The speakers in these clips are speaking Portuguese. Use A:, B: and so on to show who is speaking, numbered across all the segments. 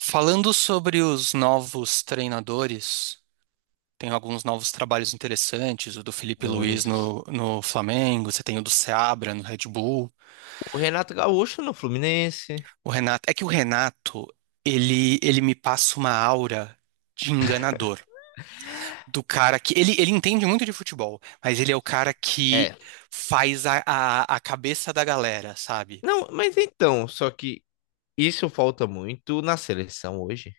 A: Falando sobre os novos treinadores, tem alguns novos trabalhos interessantes, o do Felipe Luiz
B: Muitos.
A: no Flamengo, você tem o do Seabra no Red Bull.
B: O Renato Gaúcho no Fluminense.
A: O Renato, é que o Renato, ele me passa uma aura de enganador. Do cara que. Ele entende muito de futebol, mas ele é o cara que
B: É.
A: faz a cabeça da galera, sabe?
B: Não, mas então, só que isso falta muito na seleção hoje.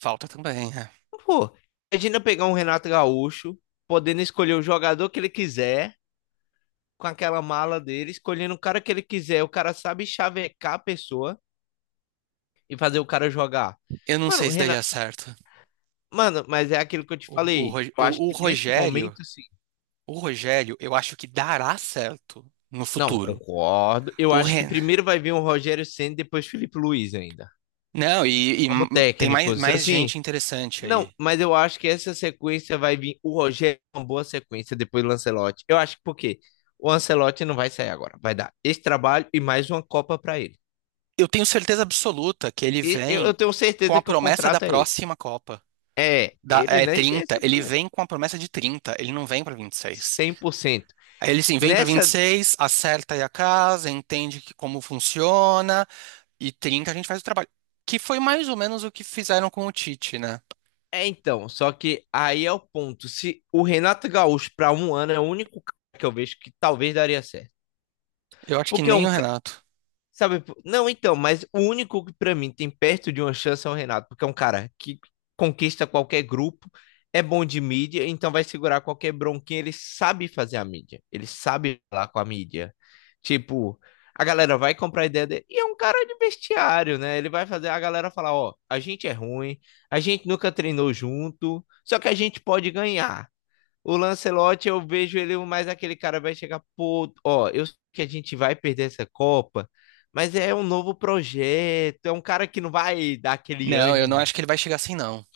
A: Falta também, né?
B: Pô, imagina pegar um Renato Gaúcho, podendo escolher o jogador que ele quiser, com aquela mala dele, escolhendo o cara que ele quiser. O cara sabe chavecar a pessoa e fazer o cara jogar.
A: Eu não
B: Mano,
A: sei se daria
B: Renato,
A: certo.
B: mano, mas é aquilo que eu te
A: O, o, Ro-
B: falei. Eu acho
A: o o
B: que nesse
A: Rogério.
B: momento, sim.
A: O Rogério, eu acho que dará certo no
B: Não,
A: futuro.
B: concordo. Eu
A: O
B: acho que
A: Ren...
B: primeiro vai vir um Rogério Ceni, depois Felipe Luiz ainda.
A: Não, e
B: Como
A: tem mais,
B: técnicos.
A: mais
B: Assim,
A: gente interessante
B: não,
A: aí.
B: mas eu acho que essa sequência vai vir. O Rogério é uma boa sequência depois do Ancelotti. Eu acho que por quê? O Ancelotti não vai sair agora. Vai dar esse trabalho e mais uma Copa para ele.
A: Eu tenho certeza absoluta que ele
B: E eu,
A: vem
B: eu tenho
A: com
B: certeza
A: a
B: que o
A: promessa da
B: contrato é esse.
A: próxima Copa.
B: É,
A: Da,
B: ele
A: é
B: nem tem
A: 30,
B: essa
A: ele
B: primeira.
A: vem com a promessa de 30. Ele não vem para 26.
B: Cem por cento.
A: Aí ele sim, vem para vinte e
B: Nessa.
A: seis, acerta aí a casa, entende que, como funciona, e 30 a gente faz o trabalho. Que foi mais ou menos o que fizeram com o Tite, né?
B: É, então, só que aí é o ponto. Se o Renato Gaúcho, para um ano, é o único cara que eu vejo que talvez daria certo.
A: Eu acho que
B: Porque é
A: nem
B: um.
A: o Renato.
B: Sabe, pô, não, então, mas o único que pra mim tem perto de uma chance é o Renato, porque é um cara que conquista qualquer grupo, é bom de mídia, então vai segurar qualquer bronquinha, ele sabe fazer a mídia, ele sabe falar com a mídia. Tipo, a galera vai comprar a ideia dele, e é um cara de vestiário, né? Ele vai fazer a galera falar, ó, a gente é ruim, a gente nunca treinou junto, só que a gente pode ganhar. O Lancelotti, eu vejo ele mais aquele cara vai chegar, pô, ó, eu sei que a gente vai perder essa Copa, mas é um novo projeto, é um cara que não vai dar aquele
A: Não, eu não
B: ânimo,
A: acho que ele vai chegar assim, não.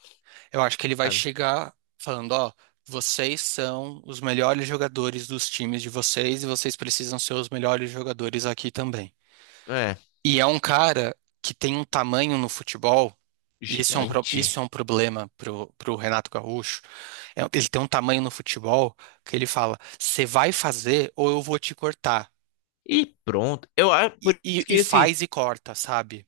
A: Eu acho que ele vai
B: sabe?
A: chegar falando, ó, vocês são os melhores jogadores dos times de vocês e vocês precisam ser os melhores jogadores aqui também.
B: É,
A: E é um cara que tem um tamanho no futebol, e isso é isso
B: gigante.
A: é um problema pro Renato Gaúcho. Ele tem um tamanho no futebol que ele fala: você vai fazer ou eu vou te cortar.
B: E pronto. Eu acho
A: E,
B: por
A: e-
B: isso
A: e
B: que assim,
A: faz e corta, sabe?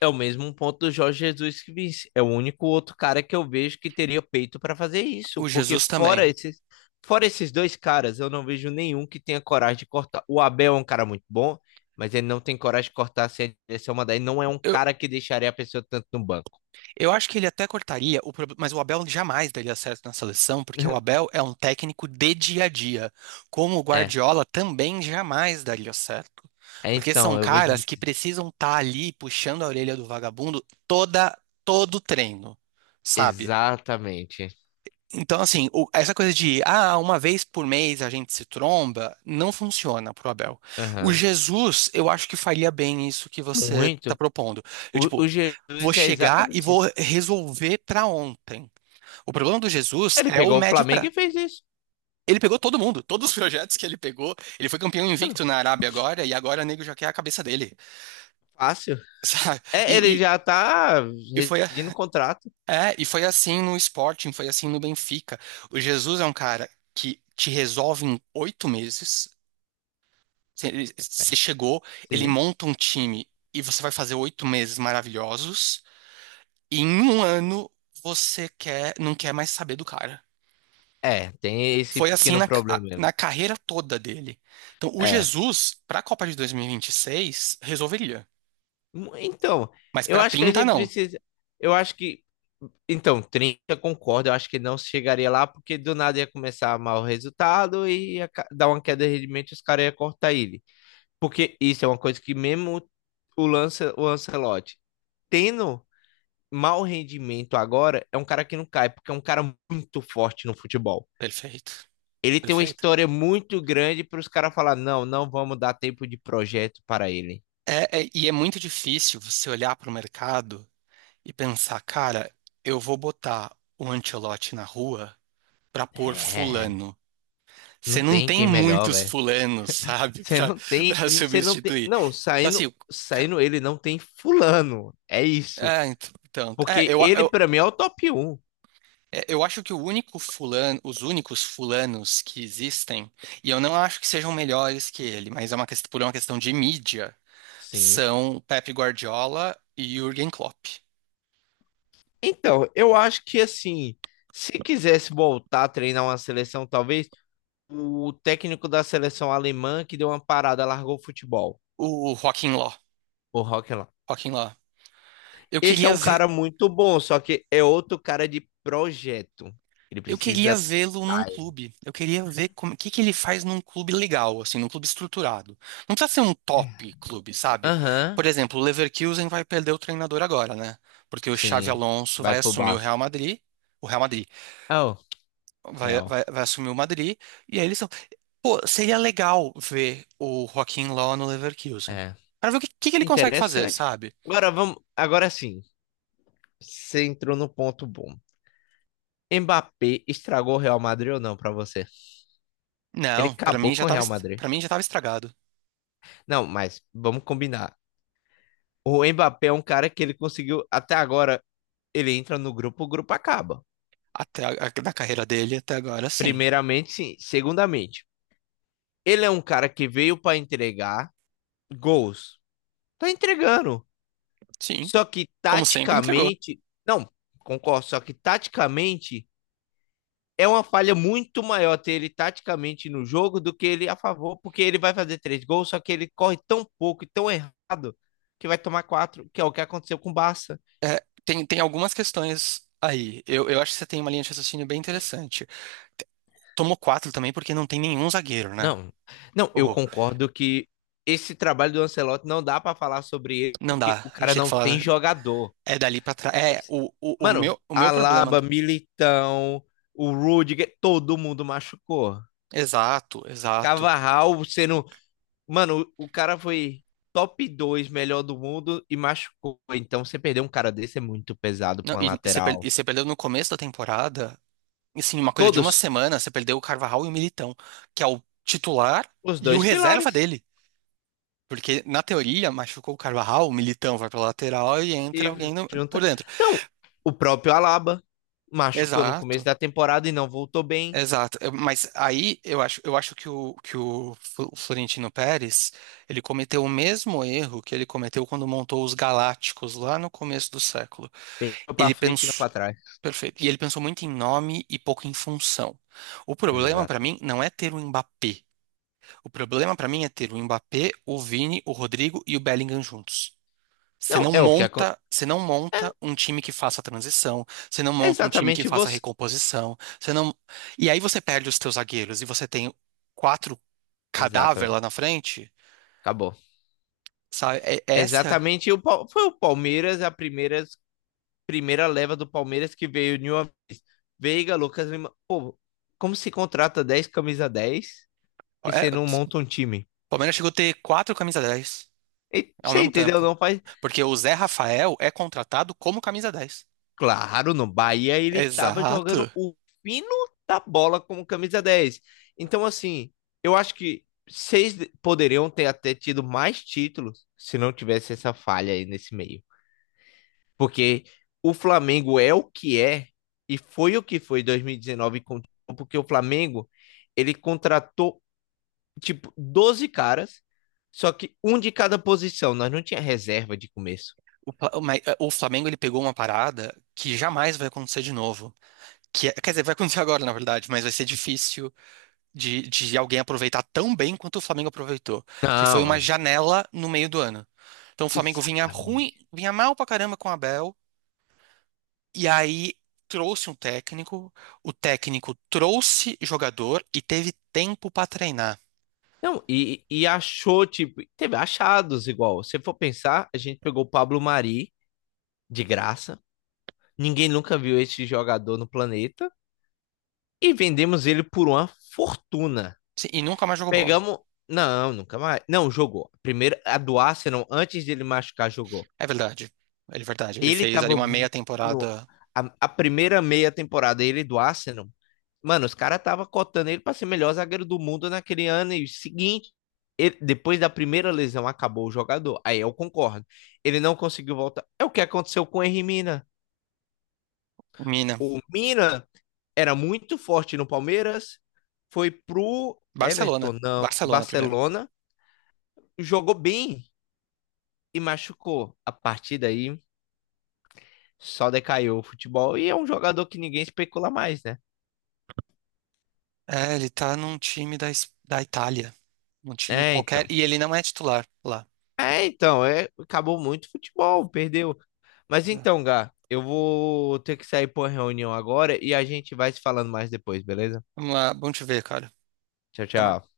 B: é o mesmo ponto do Jorge Jesus que disse. É o único outro cara que eu vejo que teria peito para fazer isso.
A: O
B: Porque
A: Jesus
B: fora
A: também.
B: esses, dois caras, eu não vejo nenhum que tenha coragem de cortar. O Abel é um cara muito bom, mas ele não tem coragem de cortar se a direção mandar. Ele não é um cara que deixaria a pessoa tanto no banco.
A: Eu acho que ele até cortaria, mas o Abel jamais daria certo na seleção, porque o Abel é um técnico de dia a dia, como o
B: É.
A: Guardiola também jamais daria certo.
B: É,
A: Porque são
B: então, eu vejo
A: caras que
B: muito-
A: precisam estar ali puxando a orelha do vagabundo toda todo treino, sabe?
B: Exatamente.
A: Então, assim, essa coisa de, ah, uma vez por mês a gente se tromba, não funciona pro Abel. O
B: Aham.
A: Jesus, eu acho que faria bem isso que você tá
B: Muito.
A: propondo. Eu,
B: O,
A: tipo,
B: o
A: vou
B: Jesus é
A: chegar e
B: exatamente isso.
A: vou resolver para ontem. O problema do Jesus
B: Ele
A: é o
B: pegou o
A: médio
B: Flamengo
A: prazo.
B: e fez isso.
A: Ele pegou todo mundo, todos os projetos que ele pegou. Ele foi campeão
B: Mano,
A: invicto na Arábia agora, e agora o nego já quer a cabeça dele.
B: fácil.
A: Sabe? E,
B: É, ele
A: e,
B: já tá
A: e, foi,
B: rescindindo o contrato.
A: e foi assim no Sporting, foi assim no Benfica. O Jesus é um cara que te resolve em oito meses. Você chegou, ele
B: Sim.
A: monta um time e você vai fazer oito meses maravilhosos. E em um ano você quer, não quer mais saber do cara.
B: É, tem esse
A: Foi assim
B: pequeno
A: na,
B: problema mesmo.
A: na carreira toda dele. Então, o
B: É.
A: Jesus, para a Copa de 2026, resolveria.
B: Então,
A: Mas
B: eu
A: para
B: acho que a
A: 30
B: gente
A: não.
B: precisa. Eu acho que. Então, 30, concordo, eu acho que não chegaria lá, porque do nada ia começar a mal o resultado e dar uma queda de rendimento e os caras iam cortar ele. Porque isso é uma coisa que mesmo o Ancelotti tendo mau rendimento agora, é um cara que não cai, porque é um cara muito forte no futebol.
A: Perfeito.
B: Ele tem uma
A: Perfeito.
B: história muito grande para os caras falar, não, não vamos dar tempo de projeto para ele.
A: É é muito difícil você olhar para o mercado e pensar, cara, eu vou botar o Ancelotti na rua para pôr
B: É,
A: fulano.
B: não
A: Você não
B: tem
A: tem
B: quem melhor,
A: muitos
B: velho.
A: fulanos, sabe,
B: Você
A: para
B: não tem, você não tem,
A: substituir.
B: não,
A: Então, assim,
B: saindo,
A: o ca-
B: saindo ele não tem fulano. É isso.
A: é, então, então, é,
B: Porque ele
A: eu,
B: para mim é o top um.
A: É, Eu acho que os únicos fulanos que existem, e eu não acho que sejam melhores que ele, mas é por uma questão de mídia,
B: Sim.
A: são Pep Guardiola e Jürgen Klopp.
B: Então, eu acho que assim, se quisesse voltar a treinar uma seleção, talvez o técnico da seleção alemã que deu uma parada, largou o futebol,
A: O Joaquim Ló,
B: o Rock.
A: Joaquim Ló. Eu
B: Esse é
A: queria
B: um
A: ver,
B: cara muito bom, só que é outro cara de projeto. Ele
A: eu queria
B: precisa.
A: vê-lo num
B: Ai.
A: clube. Eu queria ver como, o que que ele faz num clube legal, assim, num clube estruturado. Não precisa ser um top clube, sabe?
B: Aham,
A: Por exemplo, o Leverkusen vai perder o treinador agora, né? Porque o Xavi
B: sim.
A: Alonso
B: Vai
A: vai
B: pro
A: assumir o
B: Barça.
A: Real Madrid. O Real Madrid
B: Oh,
A: vai,
B: real.
A: vai, vai assumir o Madrid. E aí eles estão. Pô, seria legal ver o Joaquim Low no Leverkusen.
B: É.
A: Pra ver o que, que ele consegue fazer,
B: Interessante.
A: sabe?
B: Agora vamos. Agora sim. Você entrou no ponto bom. Mbappé estragou o Real Madrid ou não pra você? Ele
A: Não, pra
B: acabou
A: mim já
B: com o
A: tava,
B: Real Madrid.
A: Para mim já tava estragado.
B: Não, mas vamos combinar. O Mbappé é um cara que ele conseguiu até agora. Ele entra no grupo, o grupo acaba.
A: Até na carreira dele até agora, sim.
B: Primeiramente, sim. Segundamente. Ele é um cara que veio para entregar gols. Tá entregando.
A: Sim.
B: Só que
A: Como sempre, entregou.
B: taticamente, não, concordo, só que taticamente é uma falha muito maior ter ele taticamente no jogo do que ele a favor, porque ele vai fazer três gols, só que ele corre tão pouco e tão errado que vai tomar quatro, que é o que aconteceu com o Barça.
A: É, tem algumas questões aí. Eu acho que você tem uma linha de raciocínio bem interessante. Tomou quatro também porque não tem nenhum zagueiro, né?
B: Não, não, eu
A: Oh,
B: concordo que esse trabalho do Ancelotti não dá para falar sobre ele,
A: não
B: porque
A: dá.
B: o
A: A gente
B: cara
A: tem que
B: não tem
A: falar.
B: jogador.
A: É dali pra trás. É,
B: Mano,
A: o meu problema.
B: Alaba, Militão, o Rudiger, todo mundo machucou.
A: Exato, exato.
B: Cavarral sendo. Mano, o cara foi top 2 melhor do mundo e machucou. Então, você perder um cara desse é muito pesado
A: Não,
B: pra uma
A: e, e você per-
B: lateral.
A: e você perdeu no começo da temporada, assim, uma coisa de uma
B: Todos,
A: semana, você perdeu o Carvajal e o Militão, que é o titular
B: os
A: e o
B: dois
A: reserva
B: pilares.
A: dele. Porque, na teoria, machucou o Carvajal, o Militão vai pra lateral e entra alguém
B: E
A: por
B: junta.
A: dentro.
B: Não, o próprio Alaba machucou no começo
A: Exato,
B: da temporada e não voltou bem.
A: exato. Mas aí eu acho que que o Florentino Pérez, ele cometeu o mesmo erro que ele cometeu quando montou os Galácticos lá no começo do século.
B: Pegou pra
A: Ele
B: frente e não
A: pensou.
B: pra trás.
A: Perfeito. E ele pensou muito em nome e pouco em função. O problema pra
B: Exato.
A: mim não é ter o Mbappé. O problema pra mim é ter o Mbappé, o Vini, o Rodrigo e o Bellingham juntos.
B: Não, é o que acontece.
A: Você não monta um time que faça a transição, você não
B: É
A: monta um time que
B: exatamente
A: faça a
B: você.
A: recomposição, você não. E aí você perde os teus zagueiros e você tem quatro cadáver
B: Exatamente.
A: lá na frente,
B: Acabou.
A: sabe? É- é essa
B: Exatamente, foi o Palmeiras, a primeira leva do Palmeiras que veio de uma vez. Veiga, Lucas Lima. Pô, como se contrata 10 camisa 10 e
A: é-
B: você não
A: o
B: monta um time?
A: Palmeiras chegou a ter quatro camisa 10
B: E,
A: ao
B: você
A: mesmo
B: entendeu?
A: tempo.
B: Não faz.
A: Porque o Zé Rafael é contratado como camisa 10.
B: Claro, no Bahia ele tava jogando
A: Exato.
B: o fino da bola como camisa dez. Então, assim, eu acho que vocês poderiam ter até tido mais títulos se não tivesse essa falha aí nesse meio. Porque o Flamengo é o que é e foi o que foi em 2019, porque o Flamengo ele contratou tipo 12 caras, só que um de cada posição. Nós não tinha reserva de começo.
A: O, Pla- o Ma- o Flamengo ele pegou uma parada que jamais vai acontecer de novo. Quer dizer, vai acontecer agora, na verdade, mas vai ser difícil de alguém aproveitar tão bem quanto o Flamengo aproveitou, que foi
B: Não,
A: uma janela no meio do ano. Então o Flamengo vinha ruim,
B: exatamente.
A: vinha mal pra caramba com o Abel, e aí trouxe um técnico, o técnico trouxe jogador e teve tempo pra treinar.
B: Não, e achou, tipo, teve achados igual. Se for pensar, a gente pegou o Pablo Mari de graça. Ninguém nunca viu esse jogador no planeta. E vendemos ele por uma fortuna.
A: Sim, e nunca mais jogou bola.
B: Pegamos. Não, nunca mais. Não, jogou. Primeiro, a do Arsenal, antes dele machucar, jogou.
A: É verdade. É verdade. Ele
B: Ele
A: fez ali
B: tava
A: uma meia
B: vo- no,
A: temporada
B: a primeira meia temporada, ele do Arsenal. Mano, os caras tava cotando ele pra ser melhor zagueiro do mundo naquele ano. E o seguinte, depois da primeira lesão, acabou o jogador. Aí eu concordo. Ele não conseguiu voltar. É o que aconteceu com o Henry Mina. O Mina era muito forte no Palmeiras, foi pro
A: Barcelona.
B: Everton, não,
A: Barcelona primeiro.
B: Barcelona, jogou bem. E machucou. A partir daí, só decaiu o futebol. E é um jogador que ninguém especula mais, né?
A: É, ele tá num time da, da Itália. Um time
B: É,
A: qualquer.
B: então.
A: E ele não é titular lá.
B: É, então. É, acabou muito o futebol, perdeu. Mas
A: É.
B: então, Gá, eu vou ter que sair por reunião agora e a gente vai se falando mais depois, beleza?
A: Vamos lá, vamos te ver, cara.
B: Tchau,
A: Até
B: tchau.
A: mais.